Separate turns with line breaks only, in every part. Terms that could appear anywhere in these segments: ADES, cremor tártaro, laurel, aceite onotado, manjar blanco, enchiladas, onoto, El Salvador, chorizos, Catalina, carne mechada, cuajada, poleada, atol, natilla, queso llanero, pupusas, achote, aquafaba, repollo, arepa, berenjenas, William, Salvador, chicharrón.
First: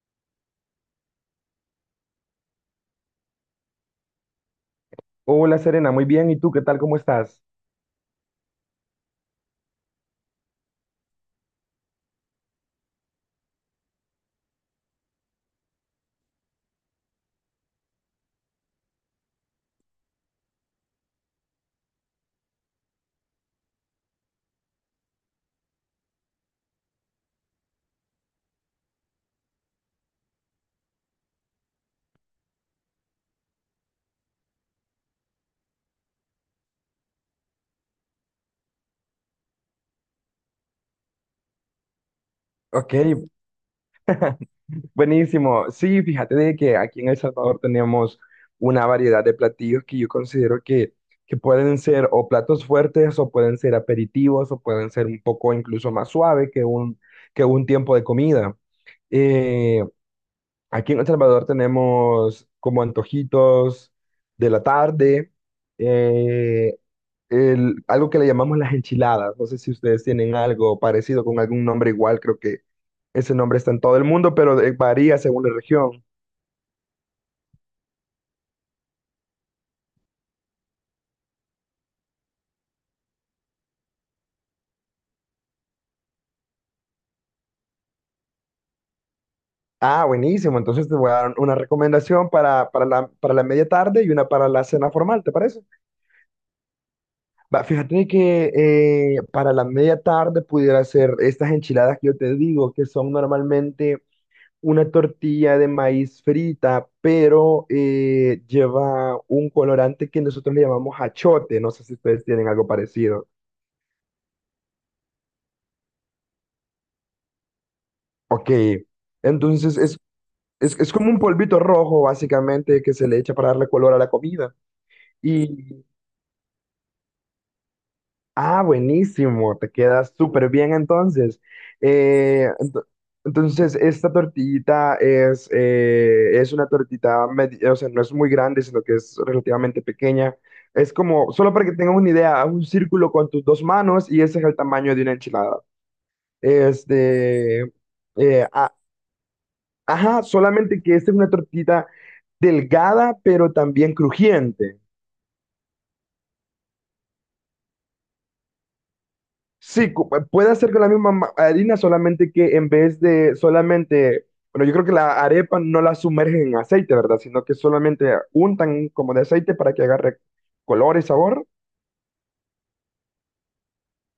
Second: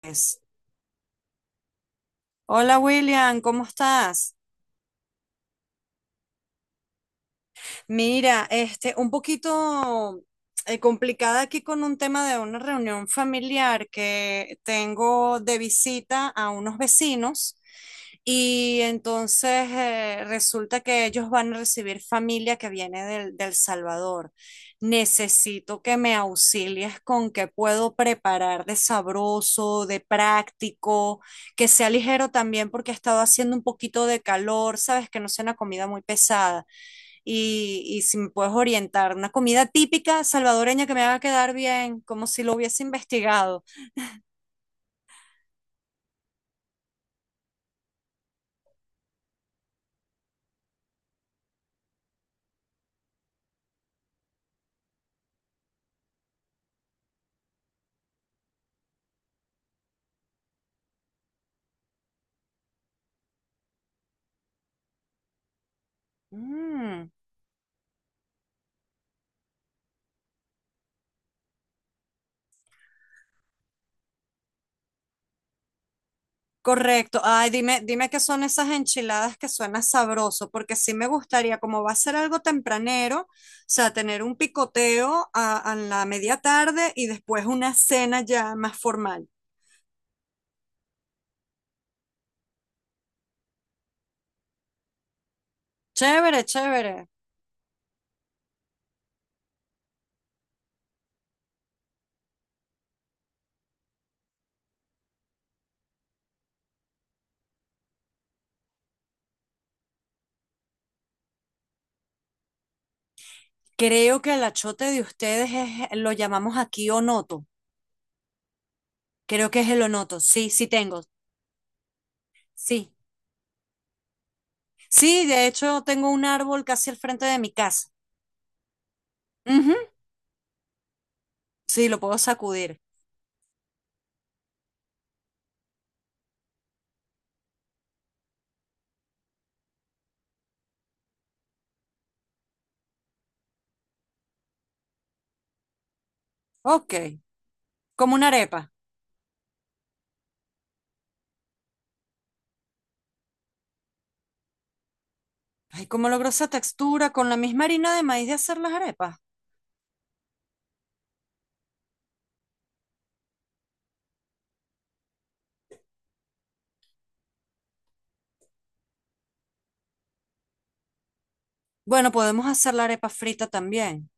Pues, Hola William, ¿cómo estás?
Hola Serena, muy bien. ¿Y tú qué tal? ¿Cómo estás?
Mira, este, un poquito complicada aquí con un tema de una reunión familiar que tengo de visita a unos vecinos y entonces resulta que ellos van a recibir familia que viene del Salvador. Necesito que me auxilies con qué puedo preparar de sabroso, de práctico que sea ligero también porque ha estado haciendo un poquito de calor, sabes, que no sea una comida muy pesada. Y si me puedes orientar, una comida típica salvadoreña que me haga quedar bien, como si lo hubiese
Ok,
investigado.
buenísimo. Sí, fíjate de que aquí en El Salvador tenemos una variedad de platillos que yo considero que pueden ser o platos fuertes o pueden ser aperitivos o pueden ser un poco incluso más suave que que un tiempo de comida. Eh, Aquí en El Salvador tenemos como antojitos de la tarde. eh,
Mm,
Algo que le llamamos las enchiladas. No sé si ustedes tienen algo parecido con algún nombre igual, creo que ese nombre está en todo el mundo, pero varía según la región.
correcto. Ay, dime, dime qué son esas enchiladas que suena sabroso, porque sí me gustaría, como va a ser algo tempranero, o sea, tener un picoteo a la media tarde y después una cena ya más formal.
Ah, buenísimo. Entonces te voy a dar una recomendación para la media tarde y una para la cena formal, ¿te parece?
Chévere, chévere.
Va, fíjate que para la media tarde pudiera ser estas enchiladas que yo te digo, que son normalmente una tortilla de maíz frita, pero lleva un colorante que nosotros le llamamos achote. No sé si ustedes tienen algo parecido.
Creo que el achote de ustedes es, lo llamamos aquí onoto.
Ok,
Creo que es
entonces
el
es,
onoto. Sí, sí
es
tengo.
como un polvito rojo, básicamente,
Sí.
que se le echa para darle color a la comida.
Sí, de hecho
y
tengo un árbol casi al frente de mi casa.
Ah, buenísimo, te
Ujú,
queda súper bien entonces.
sí, lo puedo
Eh,
sacudir.
ento- entonces, esta tortillita es una tortita, o sea, no es muy grande, sino que es relativamente pequeña. Es como, solo para que tengas una idea, haz un círculo con tus dos manos y ese es el tamaño de una enchilada.
Ok.
Este,
Como una
eh,
arepa.
a- ajá, solamente que esta es una tortita delgada, pero también crujiente.
Ay, ¿cómo logró esa textura con la misma harina de maíz de hacer las arepas?
Puede hacer con la misma harina, solamente que en vez de solamente, bueno, yo creo que la arepa no la sumergen en aceite, ¿verdad? Sino que solamente untan como de aceite para que agarre color y sabor.
Bueno, podemos hacer la arepa frita también.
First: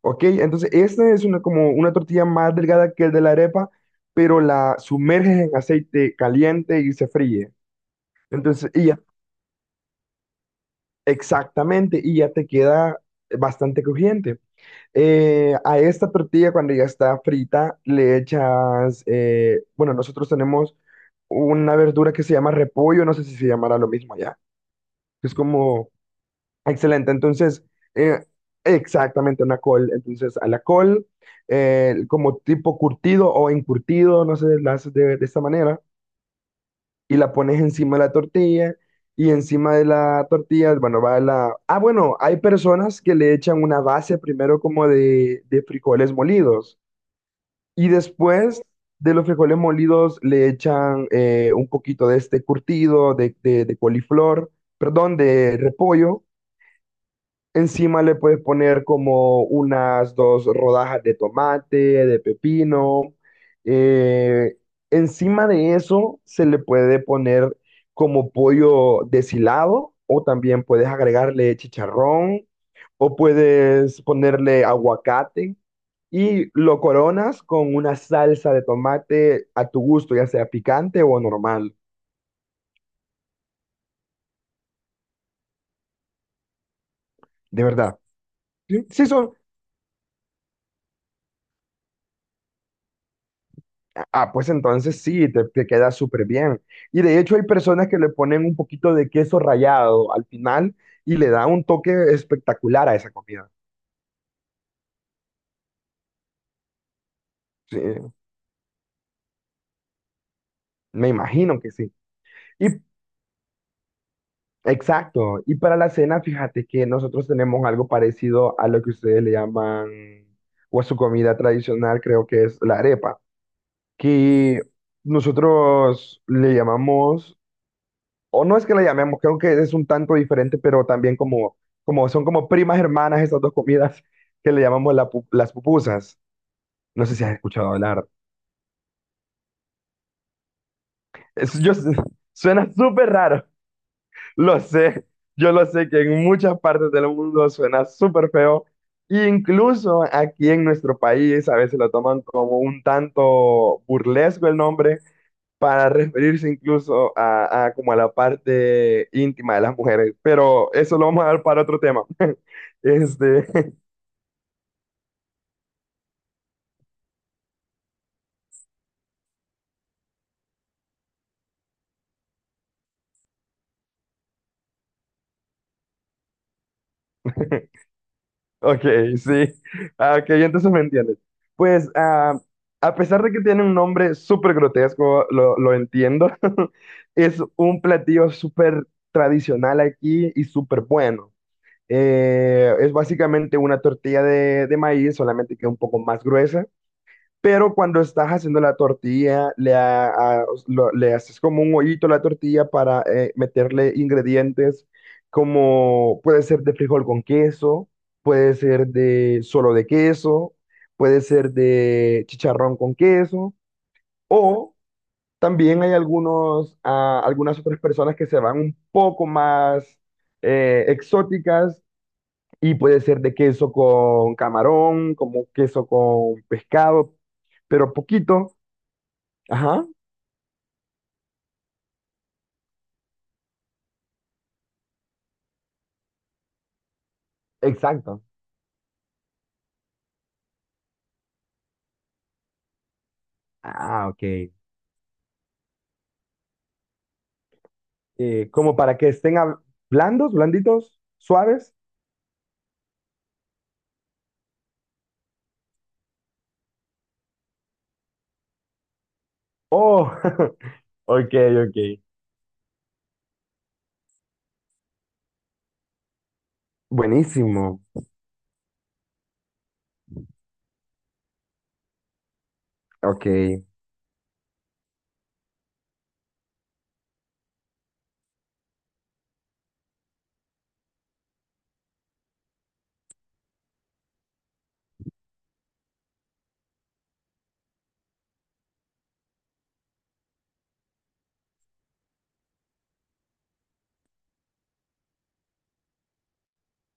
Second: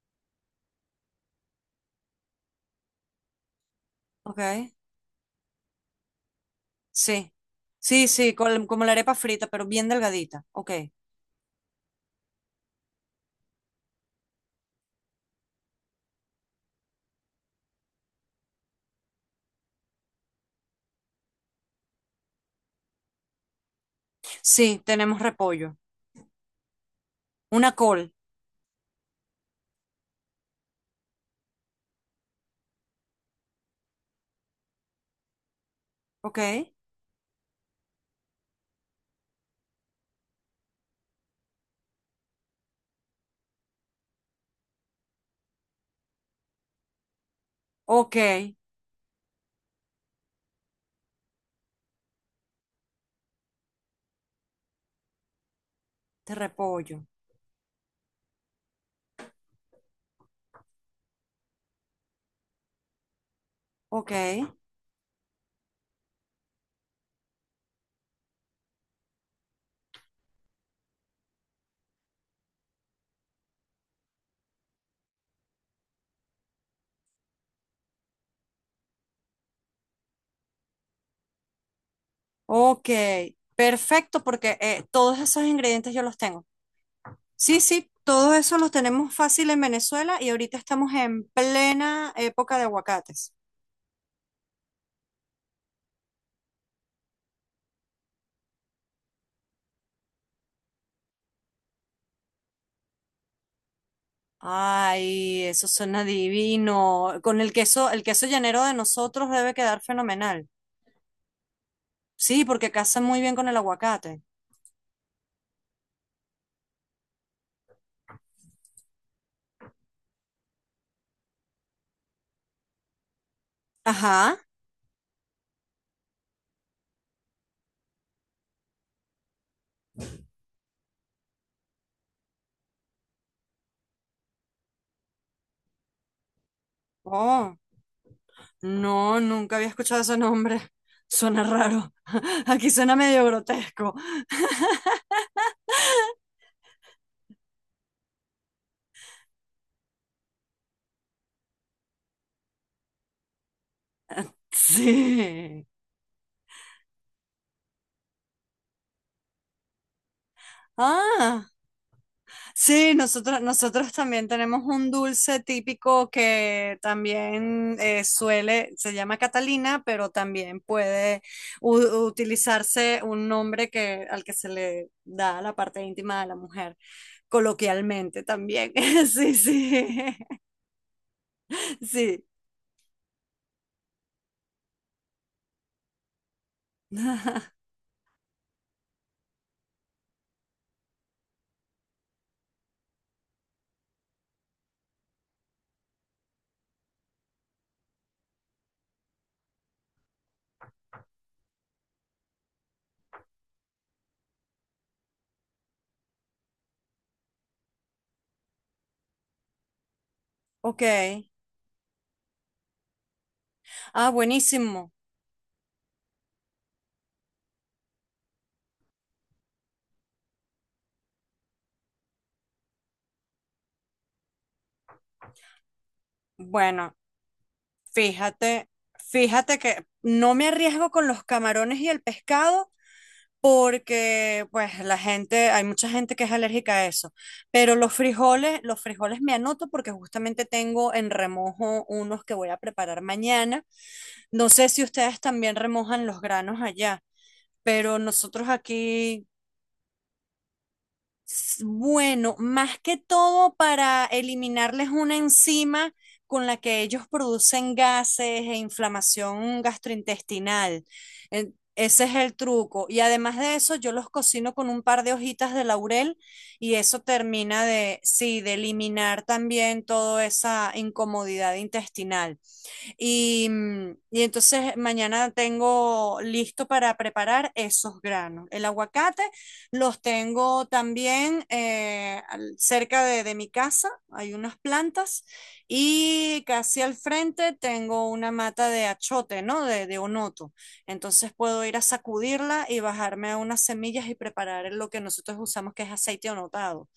Ok, entonces esta es una, como una tortilla más delgada que el de la arepa, pero
Ok.
la sumerges en aceite caliente y se
Sí.
fríe.
Sí, sí,
Entonces,
como
y
la
ya,
arepa frita, pero bien delgadita. Ok.
exactamente, y ya te queda bastante crujiente. A esta tortilla, cuando ya está frita, le echas, bueno, nosotros tenemos una verdura que se llama repollo, no sé si se llamará lo mismo allá.
Sí, tenemos
Es
repollo.
como excelente. Entonces,
Una col.
eh, exactamente una col. Entonces, a la col, como tipo curtido o encurtido, no sé, la haces de esta manera
Ok.
y la pones encima de la tortilla. Y encima de la tortilla, bueno, va la... Ah, bueno, hay personas que le echan una base primero como de frijoles molidos. Y
Ok. De
después de los frijoles molidos le echan un poquito de este curtido de coliflor, perdón, de repollo.
repollo.
Encima le puedes poner como unas dos rodajas de tomate, de pepino.
Ok,
Eh, Encima de eso se le puede poner como pollo deshilado o también puedes agregarle chicharrón o puedes ponerle aguacate y lo coronas con una salsa de tomate a tu gusto, ya sea picante o normal,
ok, perfecto, porque todos esos ingredientes yo los tengo. Sí,
de
sí,
verdad.
todos esos los
Sí, sí
tenemos
son,
fácil en Venezuela y ahorita estamos en plena época de aguacates.
ah, pues entonces sí, te queda súper bien. Y de hecho hay personas que le ponen un poquito de queso rallado al final y le da un toque espectacular a esa comida.
Ay, eso suena divino. Con
Sí,
el queso llanero de nosotros debe quedar fenomenal.
me imagino que sí.
Sí,
Y
porque casa muy bien con el aguacate.
exacto. Y para la cena, fíjate que nosotros tenemos algo parecido a lo que ustedes le llaman, o a su comida tradicional, creo que es la arepa,
Ajá.
que nosotros le llamamos o no es que la llamemos, creo que es un tanto diferente, pero también como, como son como primas hermanas esas dos comidas que le llamamos las pupusas. No sé si has
Oh,
escuchado hablar.
no, nunca había escuchado ese nombre. Suena
Es- yo,
raro. Aquí
suena
suena
súper
medio
raro,
grotesco.
lo sé. Yo lo sé que en muchas partes del mundo suena súper feo. Incluso aquí en nuestro país a veces lo toman como un tanto burlesco el nombre
Sí.
para referirse incluso a como a la parte íntima de las mujeres, pero eso lo vamos a dar
Ah.
para otro tema.
Sí, nosotros,
Este,
nosotros también tenemos un dulce típico que también se llama Catalina, pero también puede utilizarse un nombre que, al que se le da a la parte íntima de la mujer, coloquialmente también.
ok,
Sí,
sí,
sí,
ah, ok, entonces me entiendes. Pues
sí.
ah, a pesar de que tiene un nombre súper grotesco, lo entiendo, es un platillo súper tradicional aquí y súper bueno. Es básicamente una tortilla de maíz, solamente que un poco más gruesa. Pero cuando estás haciendo la tortilla, le haces como un hoyito a la tortilla para meterle ingredientes como puede ser de frijol con queso, puede ser de solo de queso,
Ok.
puede ser de chicharrón con queso,
Ah,
o
buenísimo.
también hay algunos, ah, algunas otras personas que se van un poco más exóticas y puede ser de queso con camarón, como queso con
Bueno,
pescado, pero poquito.
fíjate, fíjate
Ajá,
que no me arriesgo con los camarones y el pescado porque pues la gente, hay mucha gente que es alérgica a eso, pero
exacto.
los frijoles me anoto porque justamente tengo en remojo unos que voy a preparar mañana.
Ah,
No
ok.
sé si ustedes también remojan los granos allá, pero nosotros
Como para que
aquí.
estén hab- Blandos, blanditos, suaves.
Bueno, más que todo para eliminarles una enzima con la que ellos producen gases e inflamación
Oh,
gastrointestinal.
ok, ok.
Ese es el truco. Y además de eso, yo los cocino con un par de hojitas de laurel y eso termina
Buenísimo.
de, sí, de eliminar también toda esa incomodidad intestinal.
Ok,
Y, mm, y entonces mañana tengo listo para preparar esos granos. El aguacate los tengo también cerca de mi casa, hay unas plantas y casi al frente tengo una mata de achote, ¿no? De onoto. Entonces puedo ir a sacudirla y bajarme unas semillas y preparar lo que nosotros usamos que es aceite onotado.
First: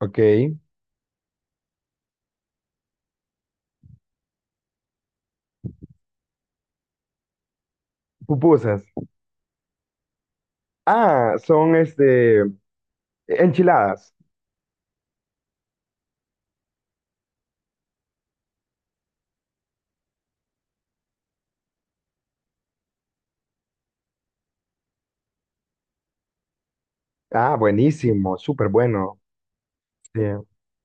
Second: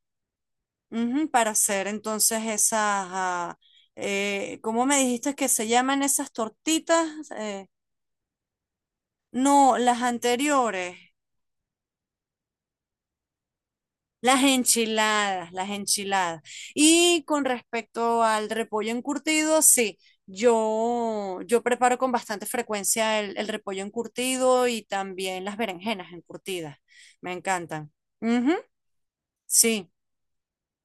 ok.
Ujú, para hacer entonces esas, ah, ¿cómo me dijiste que se llaman esas tortitas? Eh,
Pupusas.
no, las anteriores,
Ah, son enchiladas.
las enchiladas, las enchiladas. Y con respecto al repollo encurtido, sí, yo preparo con bastante frecuencia el repollo encurtido y también las berenjenas encurtidas, me
Ah,
encantan.
buenísimo,
Ujú,
súper bueno.
sí,
Sí.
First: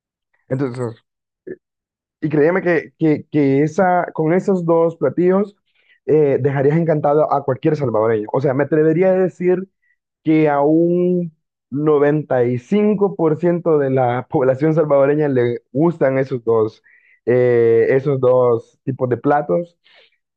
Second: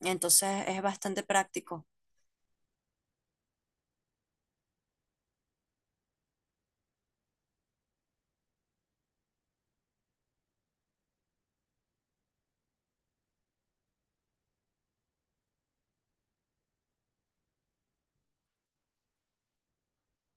entonces es
Entonces,
bastante práctico.
y créeme que esa, con esos dos platillos dejarías encantado a cualquier salvadoreño. O sea, me atrevería a decir que a un 95% de la población salvadoreña le gustan esos esos dos tipos de platos.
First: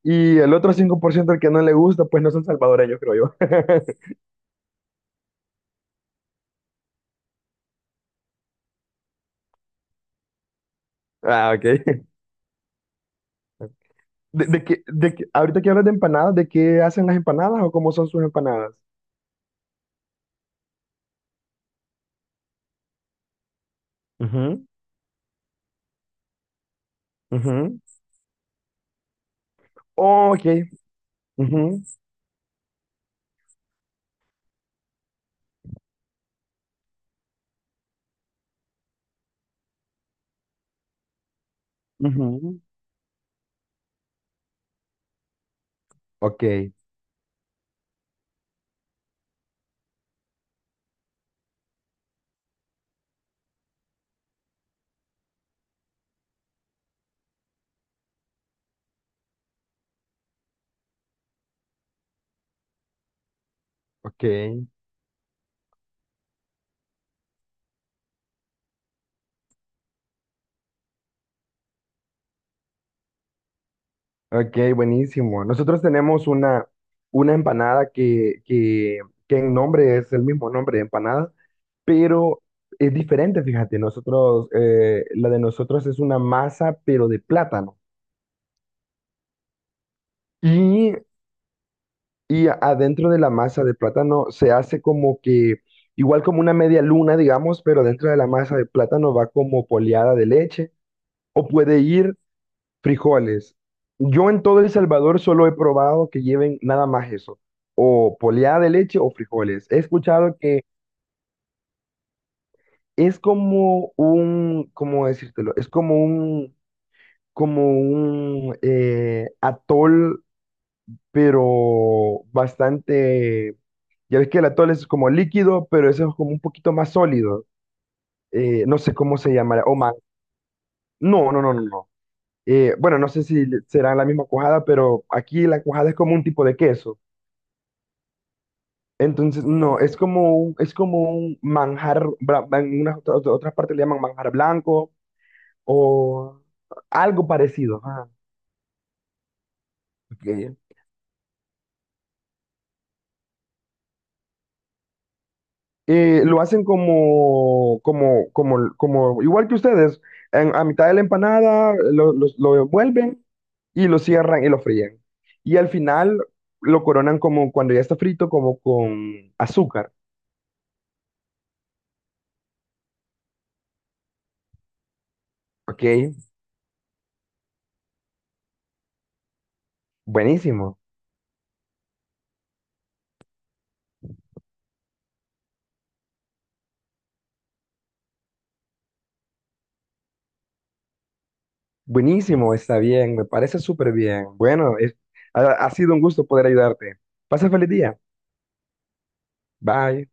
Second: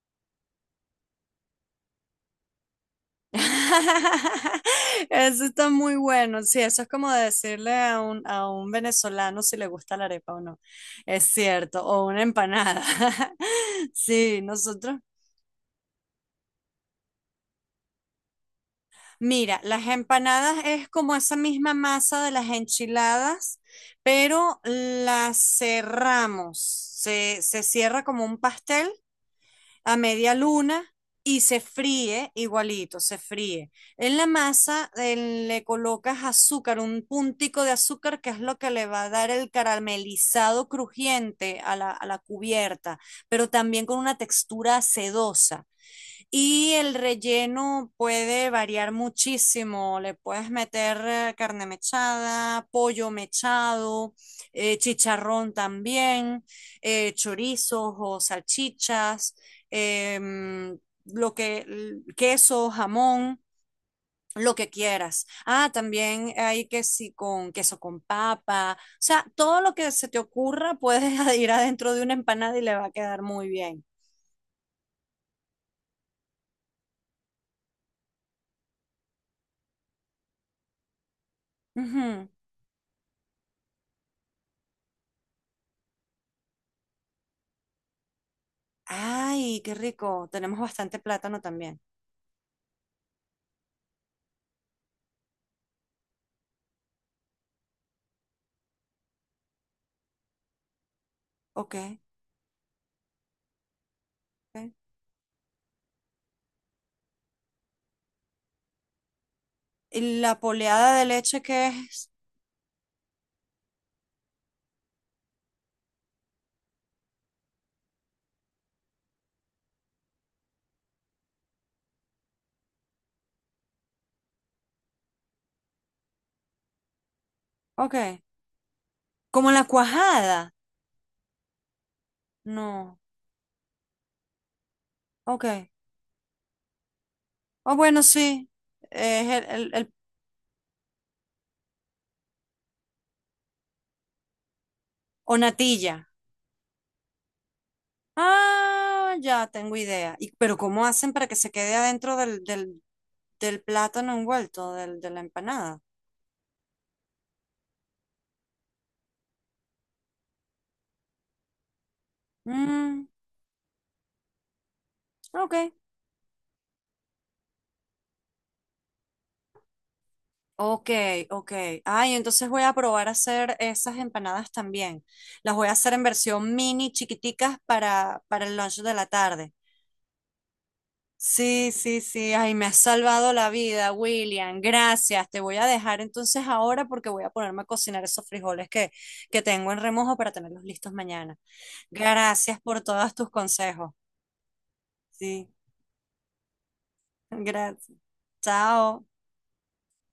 Y el otro 5% al que no le gusta, pues no son salvadoreños, creo yo.
Eso está muy bueno. Sí, eso es como decirle a a un venezolano si le gusta la arepa o no. Es
Ah, ok.
cierto, o una empanada. Sí, nosotros.
Ahorita que hablas de empanadas, ¿de qué hacen las empanadas o cómo son sus empanadas?
Mira, las empanadas es como esa misma masa de las enchiladas, pero
Ujú,
las cerramos. Se
ujú.
cierra como un pastel a
Oh,
media
ok.
luna y se
Ujú,
fríe igualito, se fríe. En la masa le colocas azúcar, un puntico de azúcar que es lo que le va a dar el caramelizado crujiente a a la
ujú.
cubierta, pero también con una textura sedosa.
Ok,
Y el relleno puede variar muchísimo. Le puedes meter carne mechada, pollo mechado, chicharrón también, chorizos o salchichas, em, queso, jamón,
ok.
lo que quieras. Ah, también hay que sí con queso con papa. O sea, todo lo que se te ocurra puedes ir adentro de una empanada y le va a quedar muy bien.
Ok, buenísimo. Nosotros tenemos una empanada que en nombre es el mismo nombre de empanada,
Ujú.
pero es diferente, fíjate. Nosotros, la de nosotros es una masa, pero de plátano.
Ay, qué rico. Tenemos
Y,
bastante plátano también.
y adentro de la masa de plátano se hace como que, igual como una media luna, digamos, pero dentro de la masa de plátano va como poleada de leche. O
Ok.
puede ir frijoles. Yo en todo El
Ok.
Salvador solo he probado que lleven nada más eso, o poleada de leche o frijoles. He
¿Y
escuchado
la
que
poleada de leche qué es?
es como un, ¿cómo decírtelo? Es como un atol, pero bastante, ya ves que el atol es como líquido, pero eso es como un poquito más sólido.
Ok.
No sé cómo se
¿Como la
llamará, o más.
cuajada?
No, no, no, no, no.
No.
Bueno, no sé si será la misma cuajada, pero
Ok.
aquí la cuajada es como un tipo de queso.
Oh, bueno, sí. Es
Entonces, no, es como un manjar, en unas otras partes le llaman manjar blanco
o natilla.
o algo parecido. Ah,
Ah, ya tengo idea.
ok.
Y, pero ¿cómo hacen para que se quede adentro del plátano envuelto, del, de la empanada?
Lo hacen como, igual que ustedes, a mitad de la empanada lo
Mm,
envuelven y lo cierran y lo fríen.
ok.
Y al final lo coronan como cuando ya está frito, como con azúcar.
Ok, ok. Ay, entonces voy a probar a hacer esas empanadas también. Las voy a
Ok,
hacer en versión mini, chiquiticas para el lunch de la tarde.
buenísimo.
Sí, sí, sí. Ay, me has salvado la vida, William. Gracias. Te voy a dejar entonces ahora porque voy a ponerme a cocinar esos frijoles que tengo en remojo para tenerlos listos mañana.
Buenísimo,
Gracias
está
por todos
bien, me
tus
parece
consejos.
súper bien. Ha,
Sí,
ha sido un gusto poder ayudarte. Pasa feliz
gracias.
día.
Chao.
Bye.